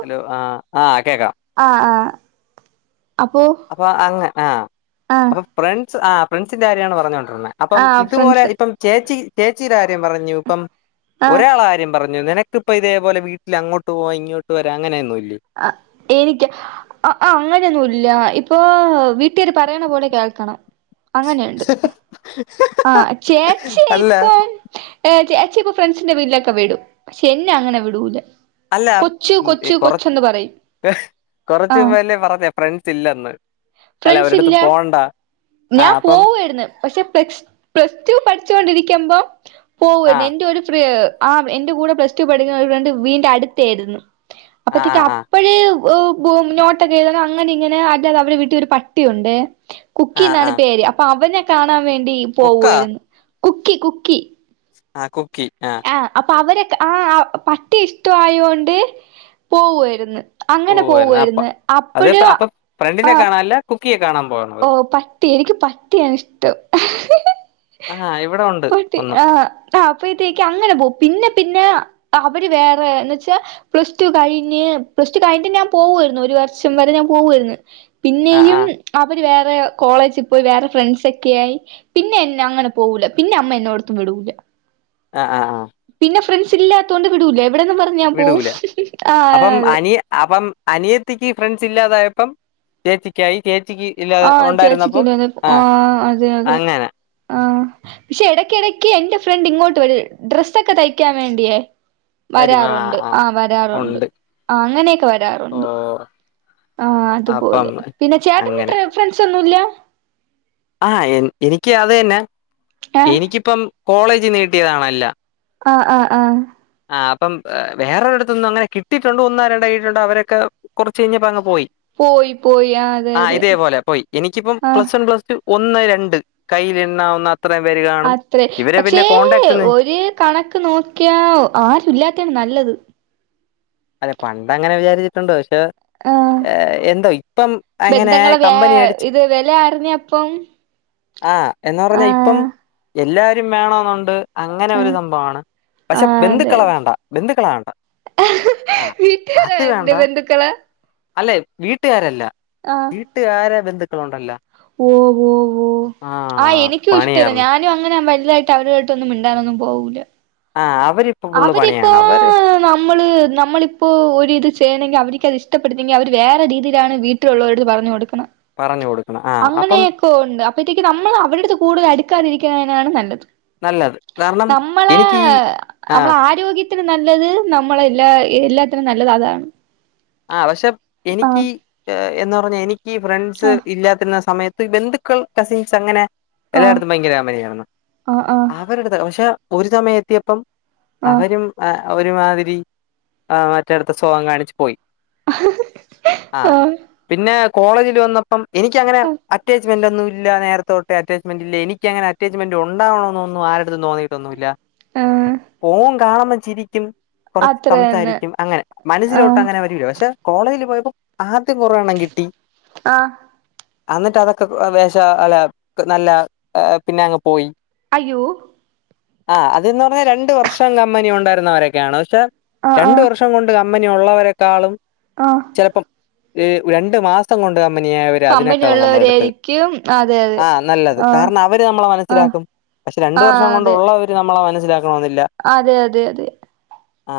Hello ആ... ആ.. കേക്കാം അ.. ആ.. അപ്പൊ, അങ്ങ് ആ.. ആഹ് അപ്പൊഫ്രണ്ട് ആ, ഫ്രണ്ട്സിന്റെ കാര്യാണ് പറഞ്ഞോണ്ട് അപ്പം ആഹ് ഇതുപോലെ ഫ്രണ്ട്സ് ഇപ്പം ചേച്ചി ചേച്ചിയൊരു കാര്യം പറഞ്ഞു, ഇപ്പം ആഹ് ഒരാളെ കാര്യം പറഞ്ഞു നിനക്കിപ്പോ ഇതേപോലെ വീട്ടില് അങ്ങോട്ട്പോവാം ഇങ്ങോട്ടുവരാം ങ്ങനെയൊന്നുല്ലെ ആ.. എനിക്ക് ആ.. അങ്ങനെയൊന്നുമില്ല, ഇ ഇപ്പൊ വീട്ടി കുട്ടികള് പറയണപോലെ കേൾക്കണം, അങ്ങനെയുണ്ട്. ആ.. അല്ല ചേച്ചിയിപ്പം ഏ.. ചേച്ചിയിപ്പം ഫ്രണ്ട്സിന്റെ വീട്ടിലൊക്കെവിടും. പക്ഷേ യെന്നെയങ്ങനെ വിടൂല. അല്ല, കൊച്ചു ഈ കൊച്ചു കൊറ കൊച്ചെന്ന് പറയും കൊറച്ചുമുമ്പല്ലേ പറഞ്ഞേ ഫ്രണ്ട്സില്ലെന്ന് ഫ്രണ്ട്സില്ല. ഞാൻ ആഹ് അപ്പം പോവുവായിരുന്നു, പക്ഷേ പ്ലസ്, പ്ലസ്ടു പഠിച്ചു കൊണ്ടിരിക്ക പഠിക്കുമ്പം പോവുവായിരുന്നു, ആഹ് എന്റെയൊരു ഫ്ര ആ.. എന്റെ കൂടെപ്ലസ്ടു പഠിക്കുന്ന ഒരുഫ്രണ്ട്‌ വീടിന്റെ അടുത്തായിരുന്നു. ആഹ് അപ്പളത്തേക്ക്, ആഹ് ആഹ് അപ്പഴേയും ഓ.. പോം... നോട്ടൊക്കെയെഴുതണം. അങ്ങനെയിങ്ങനെ അല്ലാതെ അവരുടെ വിട്ടിൽ ട്ടിൽ ഒരു പട്ടിയുണ്ടേ ആഹ് കുക്കിയെന്നാണ് ആഹ് പേര് അപ്പൊ അവന് കാണാൻ വേണ്ടി കുക്കാ പോകുവായിരുന്നു. കുക്കി, കുക്കി ആക്കും ആ.. അപ്പൊ അവര് ആ പട്ടി ഇഷ്ട ആയൊണ്ട് പോവുവായിരുന്ന് ഓ അങ്ങനെ വരുന്ന അപ്പ പോവുവായിരുന്ന്, അത് അപ്പഴ് അപ്പൊ ആ ഫ്രണ്ടിനെ കാണാനല്ല കുക്കിയെ കാണാൻ പോകണം ഓ പട്ടി എനിക്ക് പട്ടിയാണിഷ്ടം. ആഹ് ഇവിടെ ഉണ്ട് പട്ടി ഒന്ന് ആഹ് ആ അപ്പയ്ത്തേക്ക് അങ്ങനെ പോവും പിന്നെ പിന്നെ അവര് വേറെ എന്ന് വെച്ചാ പ്ലസ് ടു കഴിഞ്ഞ് പ്ലസ് ടു കഴിഞ്ഞിട്ട് ഞാൻ പോവുരുന്നു ഒരു വർഷം വരെ ഞാൻ പോവുയിരുന്നു ആഹ് പിന്നെയും ആഹ് ര് വേറെ കോളേജിൽ പോയി വേറെ ഫ്രണ്ട്സ ഒക്കെ ആയി പിന്നെ എന്നെ അങ്ങനെ പോകൂല പിന്നെ അമ്മ എന്നോടത്തും വിടൂല ആഹ ആ ആഹ് പിന്നെ ഫ്രണ്ട്സ് ഇല്ലാത്തോണ്ട് വിടൂല എവിടെന്നും പറഞ്ഞ് ഞാൻ പോവും വിടൂല ആ അപ്പം അതെ അനിയ അപ്പം അനിയത്തിക്ക് ഫ്രണ്ട് സില്ലാതായപ്പം ചേച്ചക്കായി ചേ ആഹ ചേച്ചിക്കില്ലാഞ്ഞപ്പൊ അതെ ആ അതെ അതെ അങ്ങനെ ആ പക്ഷെ ഇടക്ക ഇടക്ക് എന്റെ ഫ്രണ്ട് ഇങ്ങോട്ട് വര് ഡ്രസ്സൊക്കെ തയ്ക്കാൻ വേണ്ടിയേ വരും ആഹ് വരാറൊണ്ട് ആഹ് ആ വരാറൊണ്ട് ഉണ്ട് ആ അങ്ങനെയൊക്കെ ഓ വരാറൊണ്ട് ആ അപ്പം അതുപോലെ പിന്നെ അങ്ങനെ ചേട്ടൻട്ര ഫ്രണ്ട്സ് ഒന്നുല്ല ആഹ് എ എനിക്ക് അത് തന്നെ ഏഹ് എനിക്കിപ്പം കോളേജ് നീട്ടിയതാണല്ല ആഹ ആഹ ആഹ ആ അപ്പം വേറൊരെടുത്തൊന്നും അങ്ങനെ കിട്ടീട്ടൊണ്ട് ഒന്നോ രണ്ടൊയിട്ടൊണ്ട് അവരൊക്കെ കുറച്ച് കഴിഞ്ഞ പോയി പോയി പോയി ആഹ് അതെ ആ അതെ ഇതേ പോലെ പോയി എനിക്കിപ്പം ആഹ് പ്ലസ് വൺ പ്ലസ് ടു ഒന്ന് രണ്ട് കയ്യിൽ എണ്ണാവുന്ന അത്രേ പക്ഷേ ഒന്നും ഒരു കണക്ക് നോക്കിയ ആരു ഇല്ലാത്തയാണ് നല്ലത് അല്ല പണ്ടങ്ങനെ വിചാരിച്ചിട്ടുണ്ട പക്ഷെ ആഹ എന്തോ ഇപ്പം അങ്ങനെ ബന്ധങ്ങളെ വെ കമ്പനി അടിച്ച് ഇത് വെല അറിഞ്ഞപ്പം ആഹ എന്നാ പറഞ്ഞാ ഇപ്പം ആഹ് എല്ലാരും വേണമെന്നുണ്ട് അങ്ങനെ ഒരു ആഹ് സംഭവാണ് പക്ഷെ ആഹ് അതെ ബന്ധുക്കളെ വേണ്ട ബന്ധുക്ക ണ്ട വീട്ടാര എന്റെ ബന്ധുക്കള് അല്ലെ വീട്ടുകാരല്ല വീട്ട്കാരാ [unintelligible] [unintelligible] ഓ ഓ ഓ ആ എനിക്കും ഇഷ്ടമല്ല പണിയാർന്നു ഞാനും അങ്ങനെ വലു തായിട്ട് അവരുവായിട്ടൊന്നും മിണ്ടാനൊന്നും പോവൂല്ല ആഹ് അവരിപ്പോ നമ്മള് നമ്മളിപ്പോ ഒരിത് ചെയ്യണങ്കി അവരി ക്കതിഷ്ടപ്പെടുന്നെങ്കി അവര് വേറെ രീതിയിലാണ് വീലുള്ളവരടടുത്ത് പറഞ്ഞു കൊടുക്കു ന്ന് പറഞ്ഞു കൊടുക്കണം ആ അപ്പം അങ്ങനെയൊക്കെ ഉണ്ട് അപ്പഴത്തേക്ക് നമ്മൾ അവരടടുത്ത് കൂടുതലടു ക്കാതിരിക്കാനാണ് നല്ലത് നല്ലത് കാരണം എനിക്കീ ആഹ്. നമ്മളാരോഗ്യ ത്തിന് നല്ലത് നമ്മളെ എല്ലാ എ എല്ലാത്തിനും നല്ലതതാണ്. ആ പക്ഷെ എനിക്കീ എ എന്നൊ പൊ ന്നെനി ക്കി ഫ്രണ്ട്സ് ആഹ് ഇല്ലാത്തിനസ് സമയത്ത് ബന്ധുക്കൾ കസിൻസ് അങ്ങനെ ആഹ് എല്ലായിടത്തും ഭയങ്കര കമ്പനിയാരുന്നു ആഹ് ആഹ് ആവരടുത്ത് പക്ഷെ ഒരു സമയെത്തിയപ്പം അവരും അ ഒരുമാതിരി ആ മറ്റടുത്തെ സ്വഭാവം കാണിച്ച്പോയി ആ ആഹ് പിന്നെ കോളേജില് വന്നപ്പം എനിക്ക് അങ്ങനെ അറ്റാച്ച്മെന്റൊന്നും ഇല്ല നേരത്തെ തൊട്ടെ അറ്റാച്ച്മെന്റില്ല എനിക്കങ്ങനെ അറ്റാച്ച്മെന്റുണ്ടാവണൊന്നൊന്നും ആരടത്തും തോന്നിട്ടൊന്നുല്ല ആഹ് ഫോൺ കാണുമ്പ ചിരിക്കും കുറച്ച് അത്ര തന്നെ സംസാരിക്കും അങ്ങനെ മനസ്സിലോട്ട് ആഹ് അങ്ങനെ വെ പക്ഷെ കോളേജില് പോയപ്പോ ആ [unintelligible] കൊറേയെണ്ണം കിട്ടി ആഹ് അന്നിട്ട് അതൊക്കെ വെ വേഷ അല്ല നല്ല അ പിന്നങ്ങ് പോയി അയ്യോ ആ അതന്ന് പറഞ്ഞാ രണ്ട് വർഷം കമ്പനി ഉണ്ടായിരുന്നവരൊക്കെയാണ് പക്ഷെ ആഹ് രണ്ട് വർഷം കൊണ്ട് കമ്പനിയുള്ളവരെ കാളും ആ ഏ രണ്ടു മാസം കൊണ്ട് കമ്പിനിയായവര് കമ്പനി അതിനെക്കാളും നമ്മളടുത്ത് ഉള്ളവരായിരിക്കും അതെ അതെ ആ് നല്ലത് ആഹ് കാരണം അവര് നമ്മളെ ആഹ് മനസ്സിലാക്കും പക്ഷെ രണ്ട് ആഹ് വർഷം അതെ കൊണ്ടുള്ളവര് നമ്മളെ മനസ് അതെ അതെ അതെ ആ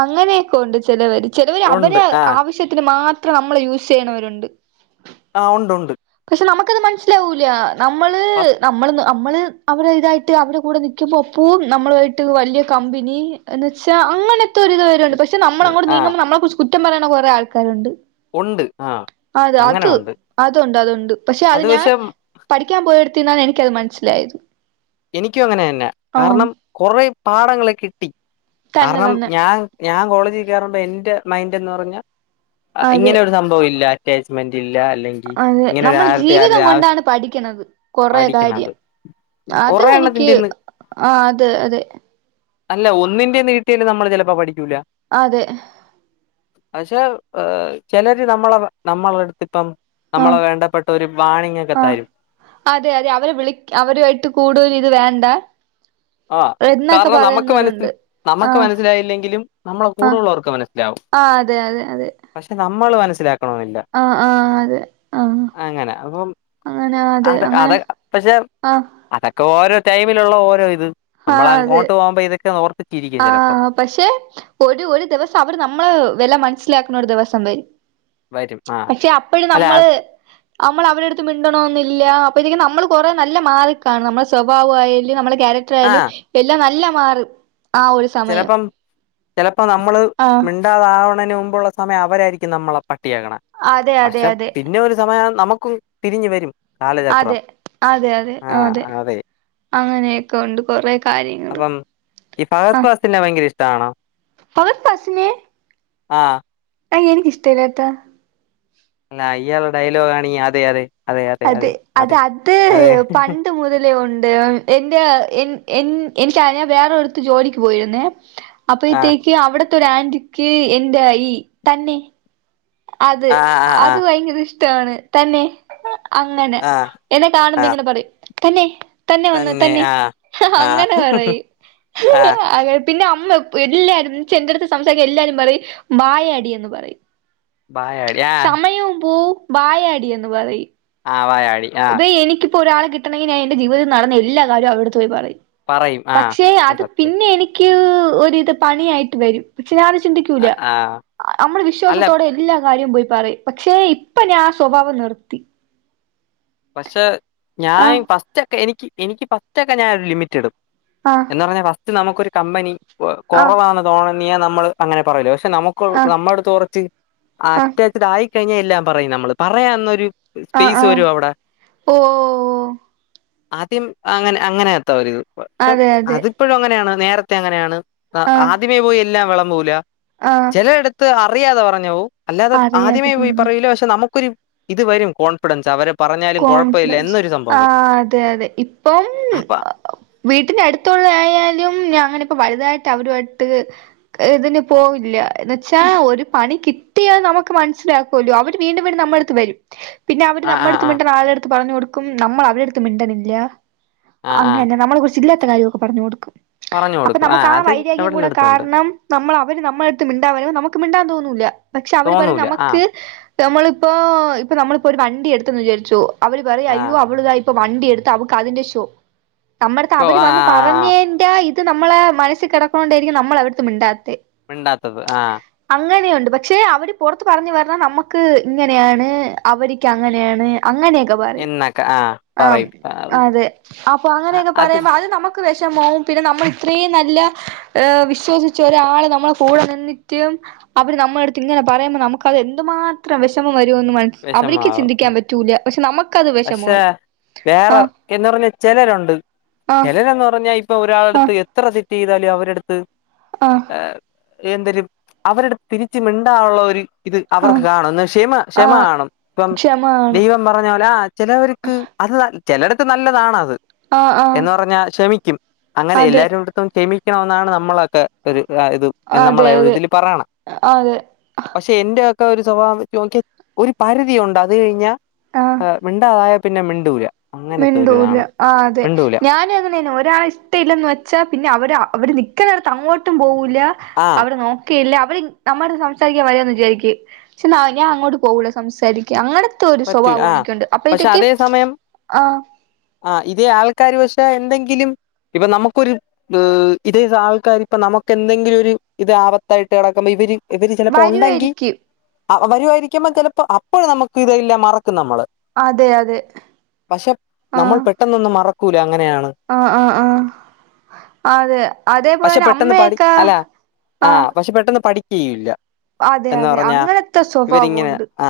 അങ്ങനെയൊക്കെയൊണ്ട് ചെലവര് ചിലവരവരെ ഉണ്ട് ആ ആവശ്യത്തിന് മാ ത്ര നമ്മള് യൂസ് ചെയ്യണവരുണ്ട് ആ ഉണ്ട് ഉണ്ട് പക്ഷെ നമുക്കത് മനസ്സിലാവൂല നമ്മള് നമ്മൾ നമ്മള് അവടെ ഇതായിട്ട് അവടെ കൂടെ നിക്കുമ്പോ ഒപ്പവും നമ്മളുമായിട്ട് വലിയ കമ്പനി എന്ന് വെച്ചാ അങ്ങനത്തെ ഒരുരിത് വരുണ്ട് പക്ഷെ നമ്മളങ്ങോട് ആ നീങ്ങ നമ്മള കുച്ച് കുറ്റം പറയണ കുറേ ആൾക്കാരുണ്ട് ഉണ്ട് ആഹ അങ്ങനെ ഉണ്ട് ണ്ട് അതൊണ്ട് പക്ഷെ അത് ഞാൻ പഠിക്കാൻ പോയ നാൻ എനിക്കത് മനസ്സിലായത് എനിക്കും അങ്ങനെ തന്നെ ആ കാരണം കൊറെ പാഠങ്ങളെ കിട്ടി തന്നെ കാരണം തന്നെ ഞാൻ ഞാൻ കോളേജ് ക്കേറുമ്പോ എന്റെ മൈൻഡ ന്ന് പറഞ്ഞ അതെ ഇങ്ങനെ ഒരു സംഭവം ഇല്ല മ [unintelligible] അതെ നമ്മൾ ജീവിതം ആരുടെ ആവശ്യ കൊണ്ടാണ് പഠിക്കണത് കൊറെ പഠിക്കണത് കാര്യം അത് കൊറേ എനിക്ക് എണ്ണത്തിന്റെന്ന് ആഹ അതെ അതെ അല്ല ഒന്നിന്റെ നീട്ടല് നമ്മള് ചിലപ്പോ പഠിക്ക അതെ പക്ഷെ ചിലര് നമ്മളെ നമ്മള എടുത്തി ആ ഒക്കെ ആ തരും. അതെ അതെ അവരെ വിളി അവരു ആയിട്ട് കൂടുതൽ ഇത് വേണ്ട ആ എന്നൊക്കെ കാരണം നമുക്ക് മനസ്സിൽ പറയുന്നവരുണ്ട് ആനമക്ക് ആഹ് മനസ്സിലായില്ലെങ്കിലും നമ്മളെ ആഹ് കൂടെള്ളവർക്ക് മനസ്സിലാവും ആഹ് പക്ഷെ നമ്മ നമ്മൾ മനസിലാക്കും ആഹ ആഹ അതെ ആഹ അങ്ങനെ അപ്പം അങ്ങനെ അതെ അത് അങ്ങനെ അത് പക്ഷെ ആഹ അതൊക്കെ ഓരോ ടൈമിലുള്ള ഓരോ ഇത് നമ്മൾ ആഹ അതെ അങ്ങോട്ട് പോകുമ്പോ ഇതൊക്കെ ഓർത്ത് ചിരിക്കും ചിലപ്പം ആഹ പക്ഷെ ഒരു ഒരു ദിവസം അവര് നമ്മളെ വില മന ലാക്കുന്ന ഒരു ദിവസം വരും വരും ആ പക്ഷെ അപ്പഴും അല്ല നമ്മള് അത് നമ്മൾ അവരുടെടുത്ത് മിണ്ടണ എന്നില്ല അപ്പൊ ഇതൊ നമ്മൾ കുറേ നല്ല മാർക്കാണ് നമ്മെ സ്വഭാവ ആയാലും നമ്മള ത്രാലും എല്ലാം നല്ല മാറും ആ ഒരു സമയം ചെലപ്പം ചെലപ്പോ നമ്മള് ആഹ് മിണ്ടാതാവണന് മ്പോള്ള സമയം അവരായിരിക്കും നമ്മളപ്പഴ് അതെ അതെ ട്ടിയേക്കണപക്ഷെ അതെ പിന്നെ ഒരു സമയം നമുക്കും തിരിഞ്ഞു വരും. കാലചക്രം അതെ അതെ അതെ അതെ അങ്ങനെയൊക്കെ ഉണ്ട് കൊറെ കാര്യങ്ങള് അപ്പം ഈ ഫഹദ് ഫാസിലിനെ ഭയങ്കര ഇഷ്ടം ടാണോ ഫഹദ് ഫാസിലിനെ ആഹ് ആ എനിക്ക് ഇഷ്ടല്ലാട്ട. അല്ല അയാള ഡയലോഗാണെങ്കി അതെ അതെ അതെ അതെ അത അതെ അത് അതെ അത് അതെ പണ്ട് മുതലേ ഉണ്ട് എന്റെ എൻ എൻ റിയവേറൊരിടത്ത് ജോലിക്ക് പോയിരുന്നേ ആ അപ്പഴത്തേക്ക് അവിടെ ടുത്തൊരാന്റിക്ക് എന്റെ ഈ തന്നേ അത് ആ ആ ആ അത് ഭയങ്കര ഇഷ്ട ഇഷ്ടാണ് തന്നെ അങ്ങനെ ആ എന്നെ കാണുമ്പ ആ ഇങ്ങനെ പറയും. തന്നെ തന്നെ വന്നു തന്നെ ആ അങ്ങനെ പറയും ആഹ് അ പിന്നെ അമ്മ എല്ലാരും ചെ എന്റ അടുത്ത് സംസാരിക്കാൻ എല്ലാരും പറയും വായാടി എന്ന് പറയും. വായാടി ആഹ് സമയവും പോവും. വായാടിയെന്ന് പറി ആഹ് വായാ ബെ എനിക്ക് ഇപ്പോ ഒരാളെ കിട്ടണെങ്കി ഞാൻ എന്റെ [unintelligible] നടന്ന എല്ലാ കാര്യൊ അവരട്ത്ത് പോയി പറയ് പറയും ആഹ് പക്ഷെ അത് സത്യം പിന്നെ എനിക്ക് ക്ക് ഒരിത് പണിയായിട്ട് വരും. ക്ഷെ ഞാൻചിന്തിക്കൂല ആഹ് നമ്മുടെ അല്ല വിശ്വാസത്തോടെ എല്ലാം കാര്യം പോയി പറയും പക്ഷെ ഇപ്പൊ ഞാ ആ സ്വഭാവം നിർത്തി. പക്ഷ ഞാൻ ആഹ് ഫസ്റ്റ് ഒക്കെ എനിക്ക് എനിക്ക് ഫസ്റ്റൊക്കെ ഞാനൊരു ലിമിറ്റ് ഇടും. ആഹ് എന്നാ പിന്നെ ക്ലാസ് നമുക്കൊരു കമ്പനി ആഹ് കുറവാണ് തോണെ ണിയാ നമ്മൾ അങ്ങനെ പറയല്ലോ പഷെ പക്ഷെ നമുക്ക് ആഹ് നമ്മളടുത്ത് കൊറച്ച് ആഹ് അറ്റാച്ചഡ് ആയി കഴിഞ്ഞാൽ എല്ലാം പറയും നമ്മള് പറയാന്നൊരു സ്പേസ് വരും അവിടെ ഓഹ് ആദ്യം അങ്ങനെ അങ്ങനെ എത്ത അവരിത് പക്ഷെ അതെ അതെ അതിപ്പഴും അങ്ങനെയാണ് നേര ത്തെ അങ്ങനെയാണ് ആ ആഹ് ആദ്യമേ പോയി എല്ലാം വെള പോവൂല ആഹ് ചില ഇടത്ത് അ റിയാതെ പറഞ്ഞോവും അല്ലാതെ അറിയാ അത് ആദ്യമേ പോയി പറഞ്ഞു പറയൂല പക്ഷെ നമു ക്കൊരു ഇത് വരും കോൺഫിഡൻസ് അവരെ കോൺഫിഡൻസ് ആ അതെ അതെ ഇപ്പം അപ്പ വീട്ടിന്റെ അടുത്തുള്ള ആയാലും ഞാന് പ്പ വലുതായിട്ട് അവരു ആയിട്ട് ഇതിന് പോവില്ല ന്ന് വച്ചാ ഒരു പണി കിട്ടിയത് നമുക്ക് മനസ്സിലാക്കുവല്ലോ അവര് വീണ്ടും വീണ്ടും നമ്മുടെ അടുത്ത് വരും പിന്നെ അവര് ആഹ് നമ്മട് ആഹ് ആഹ് ളട്ത്ത് പറഞ്ഞ് കൊടുക്കും നമ്മൾ അവര്ടെടുത്ത് മിണ്ടണില്ല്യ ആഹ് ആഹ് അങ്ങന്നെ നമ്മള് കുറിച്ച് ഇല്ലാത്ത കാര്യക്കെ പറഞ്ഞ് കൊടുക്കും പറഞ്ഞു അപ്പൊ കൊടുക്കും. നമുക്ക് ആഹ് ആ അത് വൈരാഗ്യം കൂടെ എവിടെല്ലോടത്തും ഉണ്ട്. കാരണം നമ്മൾ അവര് നമ്മളടുത്ത് മിണ്ടാവരുമ്പം നമുക്ക് മിണ്ടാൻ തോന്നൂല്ല പക്ഷെ അവര് പറിം തോന്നൂല. നമക്ക് ആഹ് നമ്മളിപ്പോ ഇപ്പൊ നമ്മളിപ്പോ ഒരു വണ്ടി എട് ത്ത്ന്ന് വിചാരിച്ചു അവര് പറയ അയ്യോ ആഹ് അവള്താ ഇപ്പൊ വണ്ടി എടുത്ത് അവക്ക് അതിന്റെ ഷോ നമ്മ്ടത്തെ ശോ അവര് ആഹ് വന്ന് ആഹ് ആഹ് ആഹ് പറഞ്ഞേന്റെ ഇത് നമ്മളെ മനസ്സി കെടക്കണോണ്ടേരിക്കും നമ്മളവരട്ത് മിണ്ടാത്തെ മിണ്ടാത്തത് ആ അങ്ങനെയുണ്ട് പക്ഷെ അവര് ഗതിയുണ്ട് പക്ഷെ അവര് പുറത്ത് പറഞ്ഞു പറഞ്ഞാൽ നമുക്ക് ഇങ്ങനെയാണ് അവർക്ക്ങ്ങ നേണ് അങ്ങനെ ക്കെ പറിം. എന്നൊക്കെ ആഹ് ആ പറയും. അതെ അപ്പൊ അങ്ങനെയൊക്കെ പറയുമ്പ അത് നമ ക്ക് വെഷമാവും പിന്നെ നമ്മൾ ഇത്രീ നല്ല ഹേ വിശ്വസിച്ച ഒരാളെ നമ്മെ കൂടെ നിന്നിട്ടും അവര് നമ്മളടുത്ത് ഇങ്ങനെ പറയുമ്പോൾ നമുക്ക്ത് എന്തുമാത്രം വിഷമം വരുമന്ന് അവർക്ക് വിഷമാവും. ചിന്തിക്കും പറ്റിക്കാൻ ഉം. പറ്റൂല പക്ഷെ നമുക്ക് പക്ഷെ വേറെ എന്ന് പറഞ്ഞാ ചിലരുണ്ട് ആഹ് ചിലരെന്ന് പറഞ്ഞാൽ ഇപ്പൊ ഒരാള അടുത്ത് ആഹ് എത്ര തെറ്റ് ചെയ്താലോ അവരെടുത്ത് ആഹ് ആഹ എന്തെലും അവരുടെ തിരിച്ച മിണ്ടാനുള്ള ഒരു ഇത് അവർക്ക് ആഹ് കാണുംന്ന് ക്ഷമ ക്ഷമ ആഹ് കാണും ഇപ്പം ക്ഷമ ആണ് ദൈവം പറഞ്ഞ പോലെ ചിലർക്ക് അത് ചിലടത്ത് നല്ലതാണ് അത് ആഹ് ആഹ് എന്ന് പറഞ്ഞാ ക്ഷമിക്കും അങ്ങനെ അതെ എല്ലാവരുടെടുത്തും ക്ഷമിക്കും ഇണന്നാണ് നമ്മളൊക്കെ ഒരു ആ ഇത് അതെ നമ്മള അതെ ഇതില് പറയണം അതെ പക്ഷെ എന്റെ ഒക്കെ ഒരു സ്വഭാവം വ ചോക്കിയ ഒരു പരിധിയുണ്ട് അത് കഴിഞ്ഞാൽ ആഹ രണ്ടായ പിന്നെ മിണ്ടൂല അങ്ങനത്തെ മിണ്ടുല ഒരിതാണ് അതെ മിണ്ടൂല ഞൻ അങ്ങനെ ഒരാൾ ഇഷ്ട ഇല്ലന്ന് വെച്ചാ പിന്നെ അവരാ അവര് നൽിക്കണ അടുത്ത് അങ്ങോട്ടും പോക ആ അവിടെ നോക്കിയില്ല നമ്മൾ സംസാരിക്കാൻ വരാന്ന് വിചാരിക്കു പക്ഷെ ഞാൻ അങ്ങോട്ട് പോകൂുള്ള സംസാരിക്ക അങ്ങെ ഒരു സ്വഭാവ് എണിക്കണ്ട് അപ്പഴത്തേക്കും ആ ആഹ ഇതേ ആൾക്കാര് പക്ഷെ എന്തെങ്കിലും ഇപ്പൊ നമുക്കൊരു ഇതേ ആൾക്കാർ ഇപ്പ നമുക്ക് എന്തെങ്കിലും ഒരു ഇത് ആപത്തായിട്ട് കിടക്കുമ്പോ ഇവര് ഇവര് ചിലപ്പോ ഉണ്ടെങ്കി വരുവായിരിക്കും വരുമായിരിക്കുമ്പൾ ചിലപ്പോ അപ്പോഴ നമുക്ക് ഇതല്ല മറ നമ്മൾ അതെ അതെ പക്ഷെ നമ്മൾ പെട്ടെന്നൊന്ന് മറ ക്കൂല ആഹ ആഹ ആഹ അതെ അതേപോലെ പക്ഷെ തന്നെ പെട്ടെന്ന് പഠി അമ്മയൊക്കെ ആഹ ചെയയില്ല അതെ അതെ അങ്ങനത്തെ ഇവരിങ്ങനെ സ്വഭാവംണ്ട് ആ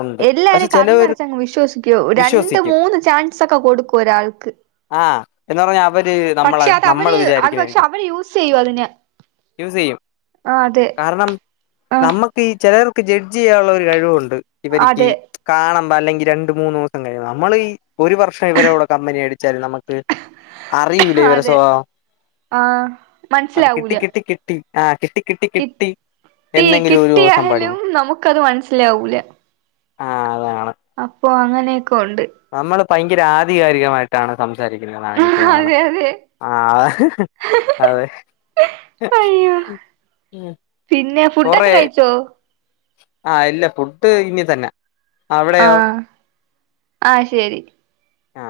ഉണ്ട് പക്ഷെ എല്ലാരേും ചിലവര് കണ്ണടച്ചങ്ങ് വിശ്വസിക്കുവ രണ്ട് വിശ്വസിക്കും മൂന്ന് ചാൻസ് ഒക്കെ കൊടുക്കും ഒരാൾക്ക് പ്പോ അവൻ പക്ഷെ അത് നമ്മൾ അവര് അത് പക്ഷെ വിചാരിക്കരിക്ക അവര് യൂസ് ചെയ്യും അതിന് യസ് ചെയ്യും ആ അതെ കാരണം ആ നമ്മക്ക് ഈ ചിലർ ക്ക് ജഡ് ചെയ്യാനുള്ള ഒരു കഴിവുംുണ്ട് ഇവരിക്ക് അതെ കാണാ അല്ലെങ്കി രണ്ട്, മൂന്നൂസം കഴിയണം. നമ്മളീ ഒരു വർഷം ഇവരടെ കമ്പനി അടിച്ചാല് നമുക്ക് അറിയൂലേ ഇവരെ അതെ സോവാവം. ആ അത് കിട്ടി മനസ്സിലാവൂല കിട്ടി കിട്ടി ആഹ് കിട്ടി കിട്ടി എന്നെങ്കിലും ഒരു ദിവസം കിട്ടിയാലും പഠിക്കും നമുക്ക്ത് മനസ്സിലാവൂല ആ അത അപ്പൊ അങ്ങ ക്കൊണ്ട് നമ്മള് ഭയങ്കര ആധികാരികമായിട്ടാണ് സംം സാരിക്കുന്ന എനിക്ക് പോോന്നണം അതെ അതെ ആ അതെ അയ്യോ പിന്നെ കൊറ ഫുഡൊക്കെ കഴിച്ചോ ആ ഇല്ല ഫുഡ് ഇനി തന്നെ ആ അവിടെയോ ആ ശരി ആ